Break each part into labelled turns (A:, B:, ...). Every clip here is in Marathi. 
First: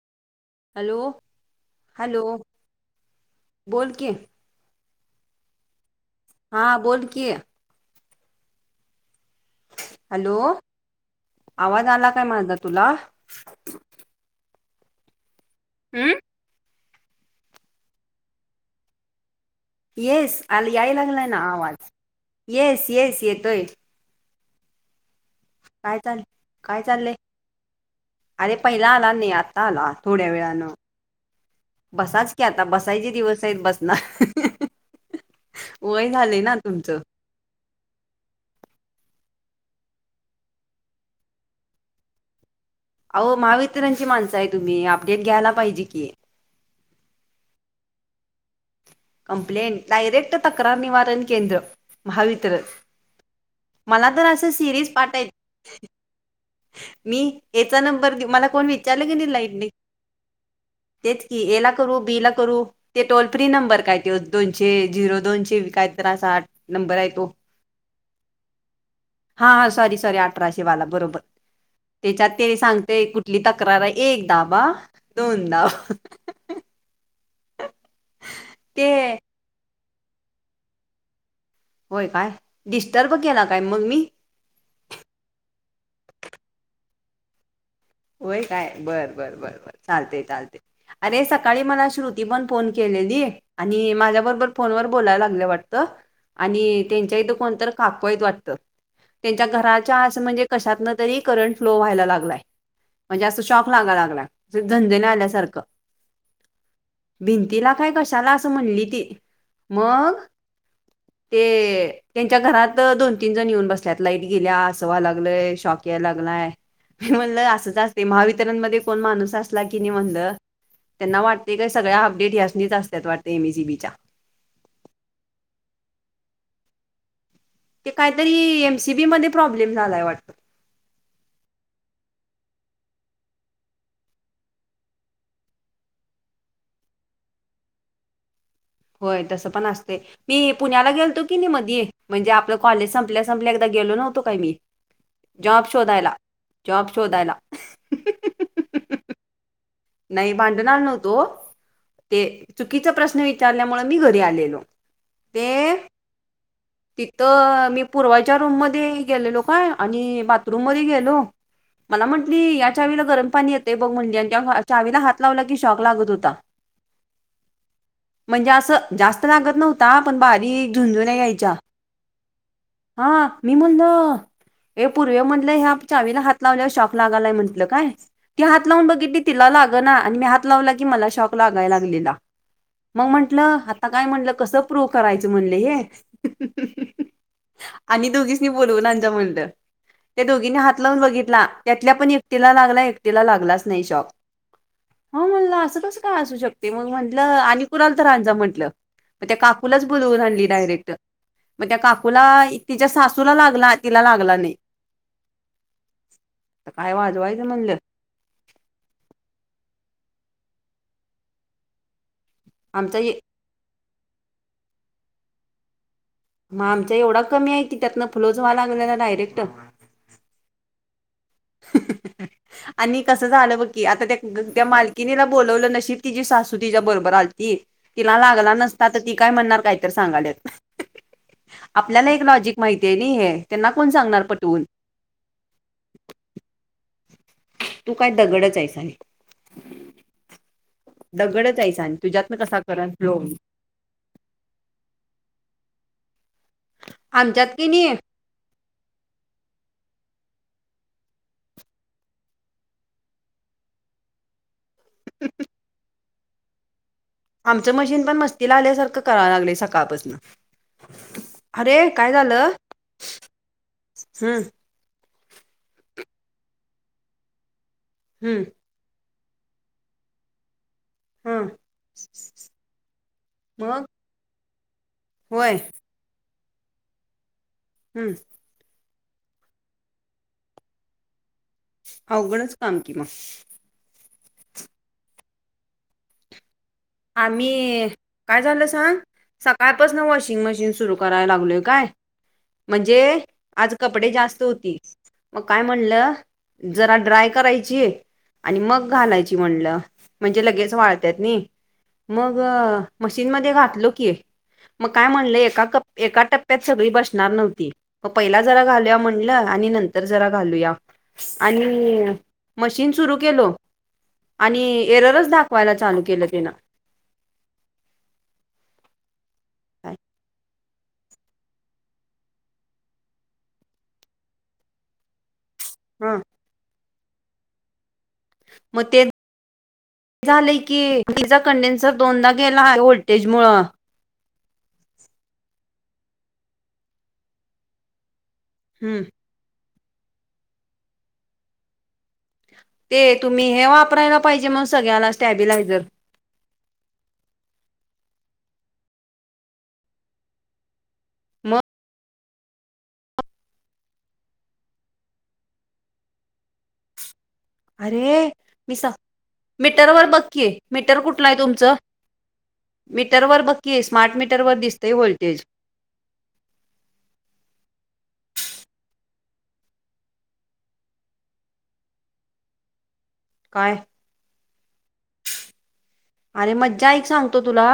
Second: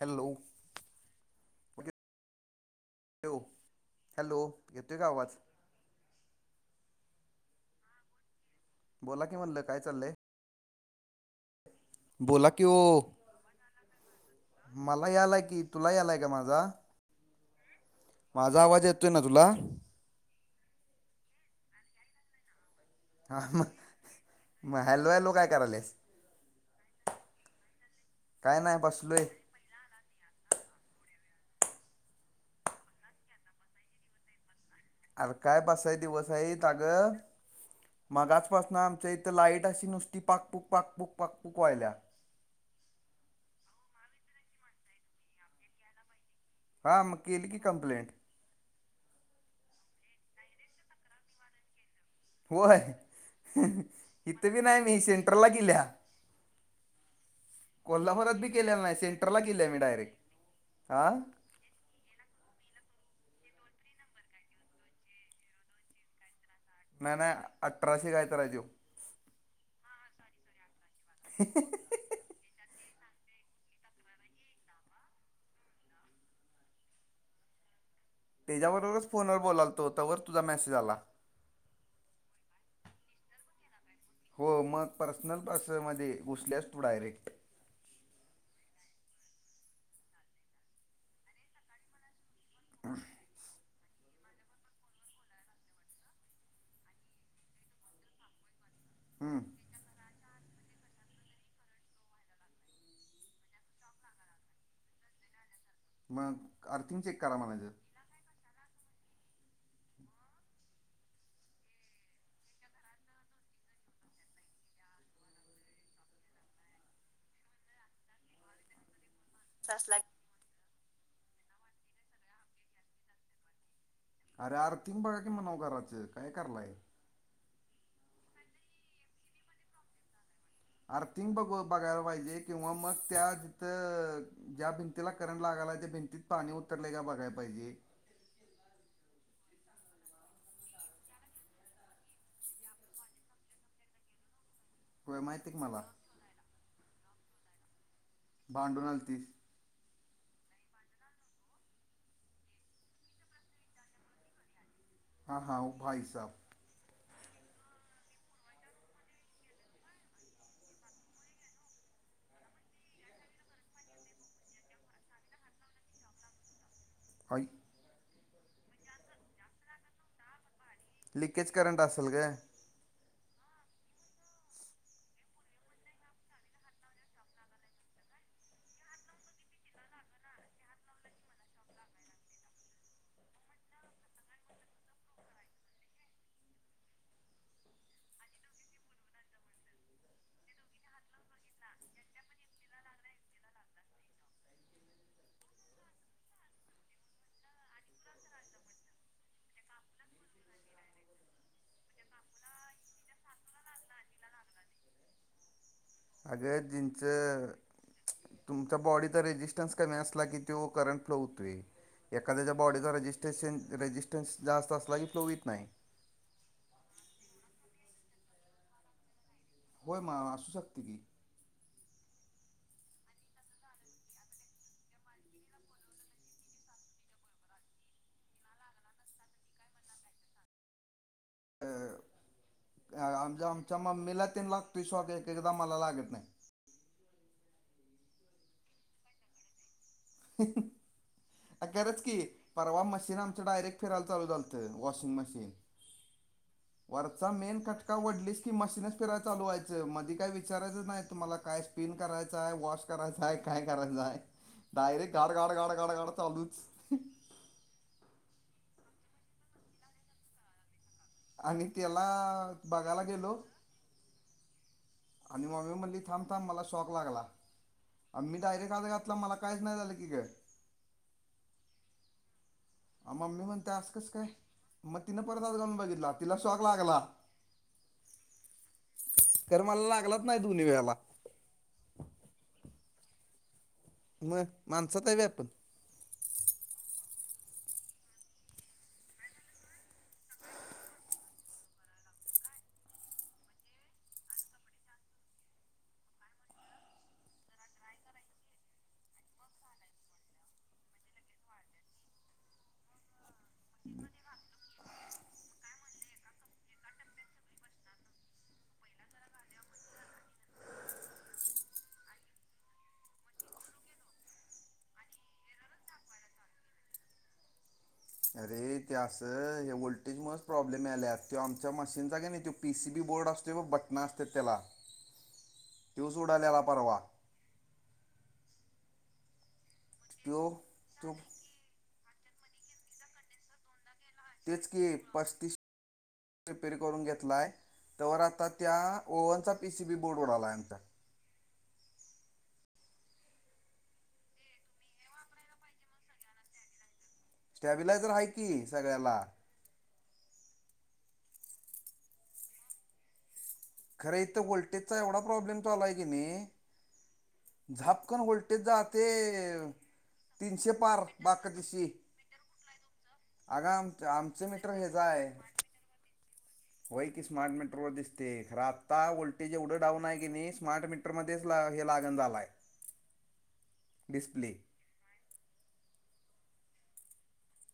A: हॅलो
B: हॅलो हॅलो
A: [unintelligible]
B: बोल की
A: हॅलो येतो काय आवाज?
B: हां बोल कि.
A: बोला कि म्हणल काय चाललय
B: हॅलो आवाज आला काय
A: बोला
B: माझा
A: कि
B: तुला
A: हो? मला यायलाय की तुला
B: हम्म
A: यालाय की माझा? माझा आवाज येतोय ना तुला?
B: येस आ याय लागलाय ना आवाज. येस येस
A: हां
B: येतोय
A: म मग हॅलो हॅलो काय. करायलेस
B: काय चाल काय चाललंय अरे
A: काय नाही
B: पहिला आला
A: बसलोय
B: नीहार. आला थोड्या वेळान. बसाच की आता बसायचे दिवस आहेत बसणार
A: अर काय बसाय
B: वय
A: दिवस
B: झाले ना
A: आहेत त
B: तुमचं
A: अगं मागच पासन आमच्या इथं लाइट अशी नुसती पाकपूक पाकपूक पाकपूक व्हायल्या.
B: अहो महावितरणची माणसं आहे तुम्ही अपडेट घ्यायला पाहिजे की.
A: हा मग केली की कंप्लेंट.
B: कंप्लेंट डायरेक्ट तक्रार निवारण केंद्र. महावितरण
A: होय
B: मला तर असं
A: इथं बी नाही
B: सिरीज
A: मी
B: पाठ
A: सेंटरला गेल्या
B: आहेत मी याचा नंबर दे
A: कोल्हापुरात
B: मला
A: बी
B: कोण
A: केलेला
B: विचारल की नाही
A: सेंटरला
B: लाईट
A: गेल्या
B: नाही.
A: मी डायरेक्ट
B: तेेच
A: हा
B: की एला [unintelligible] बि करू ते टोल फ्री नंबर काय दोनशे झिरो दोनशे काय तर असा. नंबर आहे
A: नाय
B: तो
A: नाय अठराशे काय तर हाय त्यो
B: हा हा सॉरी सॉरी अठराशे वाला बरो
A: [unintelligible]
B: त्याच्यात ते सांगते कुठली तक्रार ये एक दाबा दोन धाब ते
A: त्याच्याबरोबरच फोनवर बोलालतो तवर तुझा मेसेज आला.
B: होय काय डिस्टरर्ब केला काय मंग मी
A: हो मग पर्सनल पर्ससमध्ये घुसल्यास तू डायरेक्ट
B: होय काय बरं बर बर बर चालते चालते अरे सकाळी मला श्रुत ती पण फोन केलेली आणि माझ्याबरबर फोनवर बोलायला लागलंय वाटतं आणि त्यांच्या इथं कोणत काकू हायत वाटतं-
A: हम्म,
B: त्यांच्या घराच्या अस म्हणजे कशातन तरी करंट फ्लो व्हायला लागलाय म्हणजे असं शॉक लागाला लागला अस झणझन्या आल्या आल्यासारखं
A: मग अर्थिंग चेक करा म्हणायचं
B: भिंतीला काय कशाला असं म्हणली ती मग [unintelligible] ते त्यांच्या घरात दोन तीन जण येऊन बसल्यात लाईट गेल्या अस व्हाय लागलय शॉक याय लागलाय. मी म्हणल असंच असते महावितरणमध्ये कोण माणूस असला की नी म्हणलं त्यांना वाटते काय सगळ्या अपडेट ह्यास्नीच असत्यात वाटते एम ए सी बी च्या
A: अरे आर्थिंग बघा की म्हणाव घराचं काय करलाय
B: क कायतरी एम सी बी मध्ये प्रॉब्लेम झालाय वाटत.
A: आर्थिंग बघ बघायला पाहिजे किंवा मग त्या जिथं ज्या भिंतीला करंट लागालाय त्या भिंतीत पाणी उतरलय काय बघाय पाहिजे.
B: होय तसं पण असतंय मी पुण्याला गेलतो की नी मधी म्हणजे आपलं कॉलेज संपल्यास संपल्या एकदा गेलो नव्हतो काय मी
A: तुला माहिती आहे
B: जॉब
A: का मला
B: शोधायला जॉब शोधायला
A: भांडून आलतीस
B: नाही भांडून आलो नव्हतो ते चुकीचा प्रश्न विचारल्यामुळे मी घरी आलेलो.
A: हा हा हो
B: ते
A: भाईसाब
B: तिथं मी पूर्वाच्या रूम मध्ये गेलेलो काय आणि बाथरूम मध्ये गेलो मला म्हटंली या चावीला गरम पाणी येते बघ म्हणली आणि त्या चावीला हात लावला की शॉक लागत होता.
A: काय?
B: म्हणजे असं जास्त लागत नव्हता पण बारी झुंणजूण्या
A: लिकेज
B: यायच्या
A: करंट असेल ग
B: हा मी म्हनलं हे पूर्वे म्हणले ह्या चावीला हात लावल्यावर शॉक लागालाय म्हटलं काय ती हात लावून बघितली तिला लागना आणि मी हात लावला की मला शॉक लागाय लागलेला मंग म्हंटलं आता काय म्हटलं कसं प्रूव करायचं म्हणलं हे आणि दोघीसनी बोलवून आण जा म्हणलं त्या दोघीनी हात लावून बघितला त्यातल्या पण एकटीला लागला एकटीला लागलाच नाही शॉक हो म्हणलं असं कस काय असू शकते मग म्हटलं आणि कुणाल तर आण जा म्हटलं म त्या काकूलाच बोलवून आणली डायरेक्ट म त्या काकूला तिच्या सासूला लागला तिला लागला नाही.
A: अग
B: तर काय
A: जींचं
B: वाजवायचं म्हणलं
A: तुमचा बॉडीत रेजिस्टन्स कमी असला की तो करंट फ्लो होतोय. एखाद्याच्या बॉडीचा
B: आमचा
A: रेजिस्ट्रेशन रेजिस्टन्स जास्त असला की फ्लो येत नाय
B: म आमच्या एवढा कमी हाय की त्यातनं फ्लो च व्हायला लागलेला डायरेक्ट
A: होय मा असू शकतं की
B: ह [unintelligible] आणि कसं झालं बरं की आंता त्यां त्यां मालकीनीला बोलवलं नशीब तिची सासू तिच्या बरोबर आलती तिला लागलां नसतां तरं ती कायं म्हणणांर कांहीतरी सांगाल्यात आपल्याला एक लॉजिक माहिती आहे नां हे त्यांना कोणं सांगणार पाठवूंन
A: ते सॉकेट एकदाचं मलां लागतं नाहीं
B: तूं कायं दगडचं आहेस आरे
A: अं
B: दगडच आहेस आणि
A: खरंच की
B: तुझ्यातन कसा
A: पर्वा
B: करल फ्लो
A: मशीन
B: होईल
A: आमच्या डायरेक्ट फिरायंला चालूं झालंय वॉशिंग मशीन वरचां
B: आमच्यात
A: मेन
B: की
A: खटकां
B: नाही
A: वढलीस की मशीनस फिरांय चालूं वायुंचा मधी कायं विचारायचं नाहीं तुम्हांला कायं स्पिन करायचं आहे वॉश करायचां आहे कायं करायचं आहे डायरेक्ट गंड गंड गांड गंड गांड चालूंच
B: आमचं मशीन पणं मस्तीला आल्यासारखं करायंला लागले सकाळपासून
A: आणि
B: अरे
A: त्यांला बघांयला गेलो
B: हम्मं
A: आणि मम्मी मधली थांब थांब मलां शॉक लागंला आणि मी
B: हम्म
A: डायरेक्ट हात घातलां मलां काहींचं नाहीं झालं की गं
B: हम्म
A: आं मम्मी म्हणते
B: मग
A: आंस कसं कायं मंग तिनं परंत हात
B: होय
A: घालूंन बघितला तिला शॉक लागंला
B: हम्मं
A: मलां लागतं नाहीं दोन्ही वेळालां
B: अवघडचं कामं कि मंग
A: मंग माणसांत आहे व्हयं आपणं
B: आम्हीं कायं झालं सांग सकाळंपासून वॉशिंग मशीन सुरूं करांयला लागलोय कायं म्हणजे आंज कपडे जास्तं होती मंग कायं म्हणलं जरां ड्राय करायची आणि मंग घालायची म्हणलं म्हणजे लगेच वाळत्याति नाहीं मंग मशीन मध्यें घातलो की. मंग कायं म्हणलं, एका एका टप्प्यांत सगळी बसणारं नव्हती. मं पहिला जरां घालूंया म्हणलं आणि नंतर जरां घालूंया. आणि मशीन सुरूं केलं. आणि एररत्चं दाखंवायला चालूं केलं त्यानं.
A: अरे ते असं हे
B: काय
A: व्होल्टेज मंच प्रॉब्लेम आले ते आमच्या मशीनचागे नाहीं ते. पी सी बी बोर्ड असते वं बटनां असते त्यांला.
B: [unintelligible] ह
A: तवसं उडाल्यांला उद्यां पर्वा.
B: मंग ते
A: तो
B: झालंय की
A: तो
B: कंडेन्सर दोनदा गेलां हायं व्होल्टेज मुळं
A: तेचं की पस्तीस रिपेरी करूंन घेतलांय तंवर आंता. त्यां
B: हम्म
A: ओव्हनचा पी सी बी बोर्डवर आंला आमच्या.
B: ते तुम्हीं हे वापरांयला पाहिजे मंग सगळ्यांना स्टॅबिलायझर.
A: स्टॅबिलायझर आहे की सगळ्यांला.
B: मंग.
A: खरं इथं वोल्टेजचा एवढां प्रॉब्लेम तो आंला आहे की नाहीं.
B: अरे मी सांग
A: जाते
B: मीटरवरर बघकी
A: तीनशे
B: मीटर
A: पार
B: कुठलं आहे तुमचं?
A: बाकादिशी
B: मीटरवर
A: अगं
B: बघकी
A: आमचं
B: स्मार्ट
A: आमचं
B: मीटरवर
A: मीटर
B: दिसतेय
A: ह्याचं आहे
B: व्होल्टेज
A: होय की स्मार्ट मीटर वर दिसते खरं आत्ता व्होल्टेज एवढं डाऊन आहे की नाही स्मार्ट मीटर मध्येच ला हे लागन झालाय
B: काय
A: डीसप्ले
B: अरे मज्जा ऐक सांगतो तुला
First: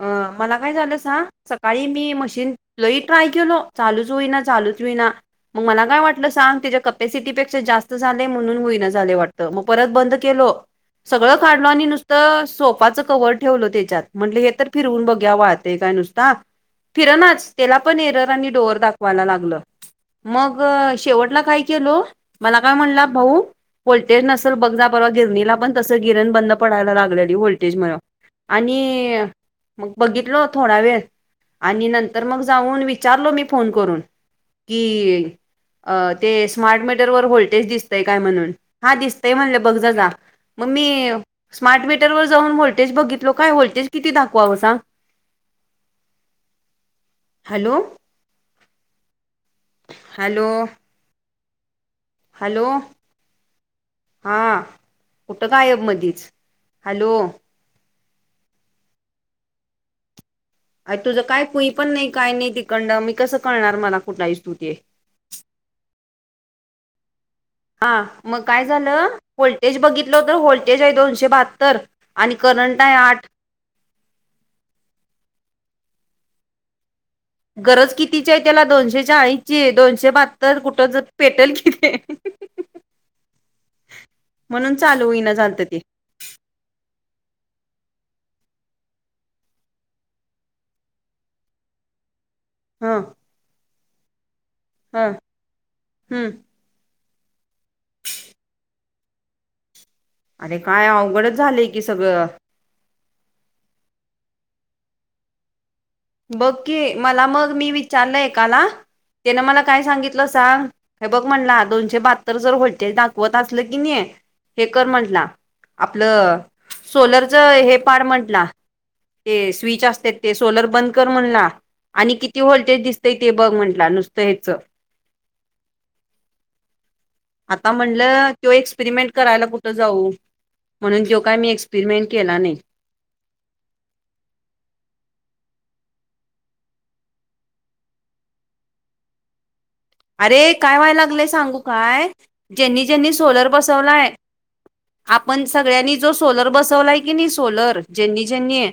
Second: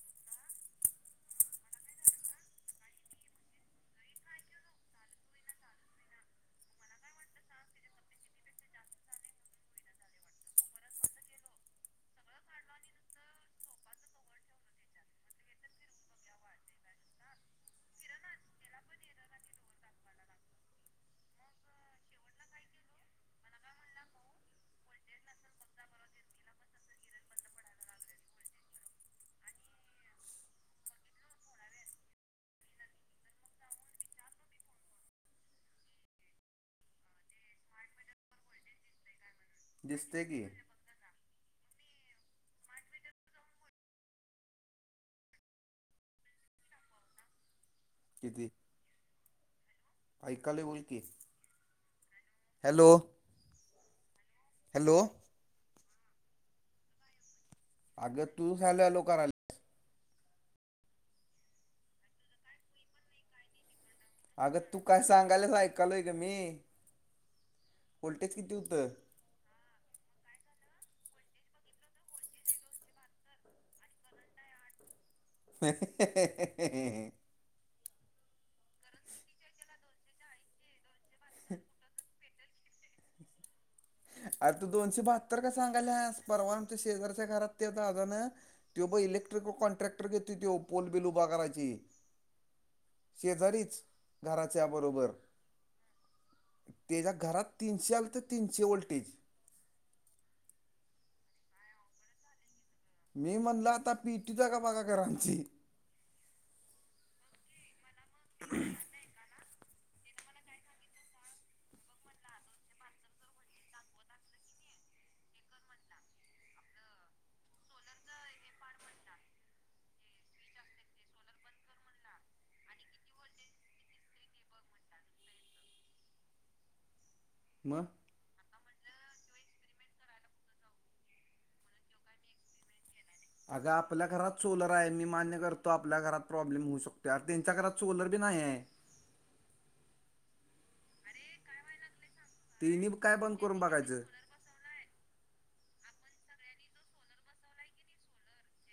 B: अ मला काय झालं सांग सकाळी मी मशीन लई ट्राय केलो चालूच होईना, चालूच होईना मग मला काय वाटलं सांग तिच्या कपॅसिटीपेक्षा जास्त झाले म्हणून होईना झाले वाटत मग परत बंद केलो सगळं काढल आणि नुस तर सोफाचं कवर ठेवलं त्याच्यात म्हटलं हे तर फिरवून बघूया वळतय काय नुसता फिरनाच त्याला पण एरर आणि डोअर दाखवायला लागलं मग शेवटला काय केलो मला काय म्हणला भाऊ व्होल्टेज नसल बघ, जा परवा गिरणीला पण तसं गिरण बंद पडायला लागलेली होल्टेजमुळे आणि मग बघितलो थोडा वेळ आणि नंतर मग जाऊन विचारलो मी फोन करून कि अ ते स्मार्ट मीटर वर व्होल्टेज दिसतंय काय म्हणून हा दिसतंय म्हणलं बघ जा जा
A: दिसते की
B: मग मी स्मार्ट मीटरवर जाऊन व्होलटेज बघितल काय व्होल्टेज किती दाखवावं सांग हॅलो
A: किती
B: हॅलो
A: ऐकायलोय बोल की
B: हॅलो हा
A: हॅलो
B: हॅलो कुठ गयब मधीच हॅलो
A: अगं तूच हॅलो, हॅलो करायली
B: अर तुझं काय कुई पण नाही काय नाही तिकंडन मी कसं कळणार मला कुठला आहेस
A: अगं
B: ते
A: तू काय सांगायलाच ऐकालोय ग मी
B: हा
A: व्होल्टेज
B: मग
A: किती
B: काय
A: होतं
B: झालं व्होल्टेज बघितलं तर व्होल्टेज आहे दोनशे बहात्तर आणि करंट आहे आठ
A: [unintelligible]
B: गरज कितीची आहे त्याला दोनशे चाळीसची आहे दोनशे बाहत्तर कुठं ज पेटेल कि ते
A: आर तू
B: म्हणून
A: दोनशे
B: चालू होईना
A: बहात्तर काय
B: झालत ते
A: सांगायल्यास परवा आमच्या शेजारच्या घरात त्या दादान त्यो ब इलेक्ट्रिकल कॉन्ट्रॅक्टर घेतोय त्यो पोल, बिल उभा करायचे
B: हां
A: शेजारीच घराच्या बरोबर
B: हम्म
A: त्याच्या घरात तिनशे अलतं तीनशे वॉल्टेज
B: अरे काय अवघडच झालेय की सगळं
A: मी म्हणलं आता पेटवतो आहे का बघा घरं आमची
B: बघ की मला मग मी विचारलं एकाला त्यानं मला काय सांगितलं सांग हे बघ म्हटला दोनशे बहात्तर जर व्होल्टेज दाखवत असलं की नाही हे कर म्हंटला आपलं सोलरच हे पाड म्हटला ते स्विच असते ते सोलर बंद कर म्हणला, आणि किती व्होल्टेज दिसतंय ते बघ म्हटला नुसतं हेचं. आता
A: मग
B: म्हणलं त्यो एक्सपेरिमेंट करायला कुठं जाऊ? म्हणून त्यो काय मी एक्सपेरिमेंट केला नाही.
A: अग आपल्या घरात सोलर हाय, मी मान्य करतो आपल्या घरात प्रॉब्लेम होऊ शकतोय, त्यांच्या घरात सोलर बी नाही हाय.
B: [unintelligible] अरे, काय व्हाय लागलंय सांगू काय, ज्यांनी-
A: तिने
B: ज्यांनी
A: काय बंद
B: सोलर
A: करून बघायचं
B: बसवलाय आपण सगळ्यांनी जो सोलर बसवलाय की नी सोलर, ज्यांनी- ज्यांनी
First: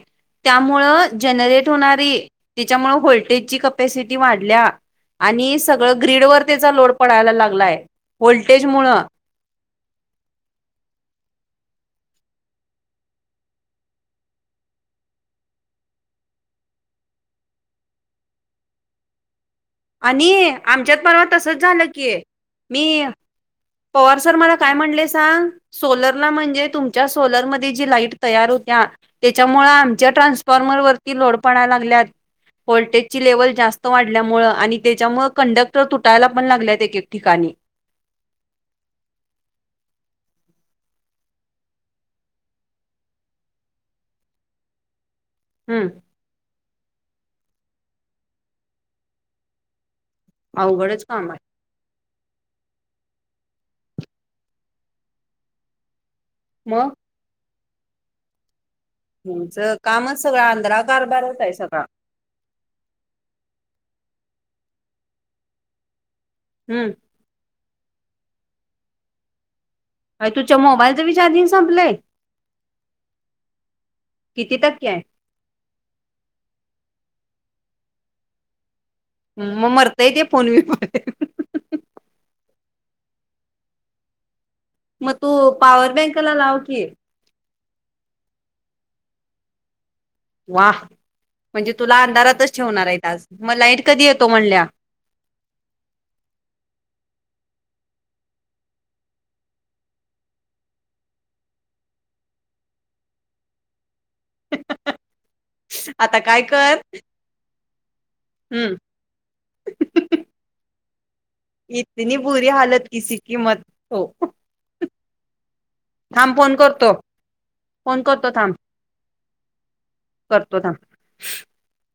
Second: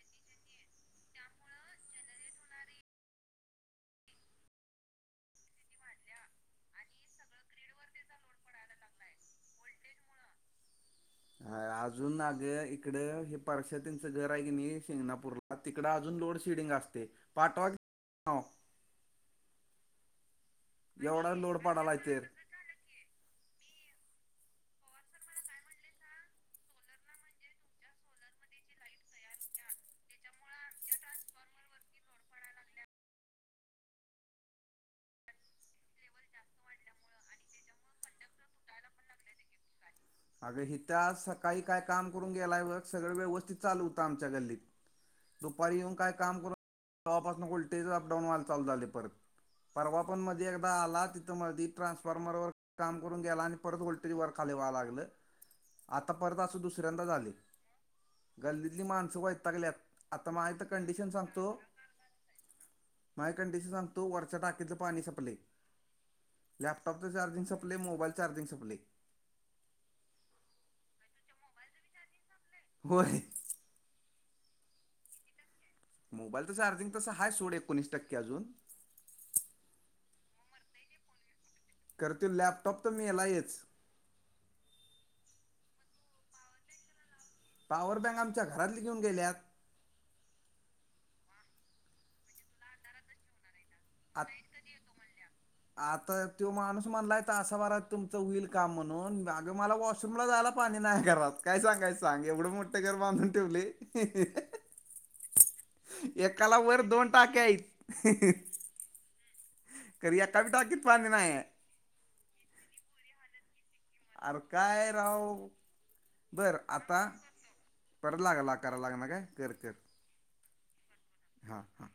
B: त्यामुळं जनरेट होणारी, त्याच्यामुळ व्होल्टेजची कपॅसिटी वाढलीया. आणि सगळं ग्रीडवर त्याचा लोड पडायला लागलाय, व्होल्टेजमुळ.
A: ह, अजून अग इकड हे पार्शात्येच घर हाय कणी शिंगणापूरला तिकडं अजून लोड शेडिंग असतंय, पाठवा कि म्हणाव.
B: आणि, आमच्यात परवा
A: एवढा लोड
B: तसंच झालं
A: पडालाय
B: की,
A: तर
B: मी पवार सर मला काय म्हणले सांग? सोलरला म्हणजे, तुमच्या सोलरमध्ये जी लाईट तयार होतिया त्याच्यामुळ आमच्या ट्रान्सफॉर्मर वरती लोड पडाय लागल्यात व्होलल्टेजची लेवल जास्त वाढल्यामुळ आणि त्याच्यामुळ कंडक्टर तुटायला पण लागलेत एक-एक ठिकाणी.
A: अगं हितं आज सकाळी काय काम करून गेलाय बघ, सगळं व्यवस्थित चालू होतं आमच्या गल्लीत
B: [unintelligible]
A: दुपारी येऊन काय कामं करून, तेव्हापासून व्होल्टेजच अपडाऊन व्हाय चालू झालंय परत परवा पण मध्ये एकदा
B: अवघडच
A: आला,
B: काम
A: तिथं
B: आहे
A: मधी ट्रान्सफॉर्मरवर काम करून गेला, आणि परत व्होल्टेज वर खाली व्हांय लागलं. आता परत असं
B: मग
A: दुसऱ्यांदा झालंय, गल्लीतली माणसं वैतागल्यात,
B: तुमचं कामच
A: आता
B: सगळा
A: माया इथं
B: आंधळा
A: कंडिशन
B: कारभारच आहे
A: सांगतो
B: सगळा
A: माइ कंडिशन सांगतो वरच्या टाकीतलं पाणी सपलंय.
B: हम्म
A: लॅपटॉपचं चार्जिंग सपलंय, मोबाईलचं चार्जिंग सपलंय.
B: अर तुच्या मोबाईलचं बी चार्जिंग संपलंय.
A: होय
B: किती टक्के हाय?
A: मोबाईलचं चार्जिंग तसं हाय सोड, एकोणीस टक्के अजून
B: हम्म मग मरताय ते फोन बी तोपर्यंत.
A: खरं ते लॅपटॉप तर मेलायच.
B: म तु पावर बँकला लाव की.
A: पॉवर बँक आमच्या घरातली घेऊन गेल्यात.
B: वाह! म्हणजे तुला अंधारातच ठेवणार आहेत आज, मग लाईट कधी
A: आत
B: येतो म्हणल्या?
A: आता तो माणूस म्हणलाय तासा भरात तुमचं होईल काम म्हणून, अग मला वॉश वॉशरूमला जायला पाणी नाही घरात, काय सांगयचं सांग एवढं मोठं घर बांधून ठेवलंय.
B: आता काय
A: एकाला
B: कर
A: वर दोन टाक्या आहेत.
B: हम्म.
A: खरं एका बी टाकीत पाणी नाही हाय.
B: इतनी बुरी हालत किसी कि मत. हो
A: अर काय राव,
B: थांब फोन
A: बरं
B: करतो
A: आता,
B: फोन
A: परत
B: करतो थांब
A: लागला का? कॉल लागणा कां? कर, कर.
B: करतो थांब.
A: हां हां.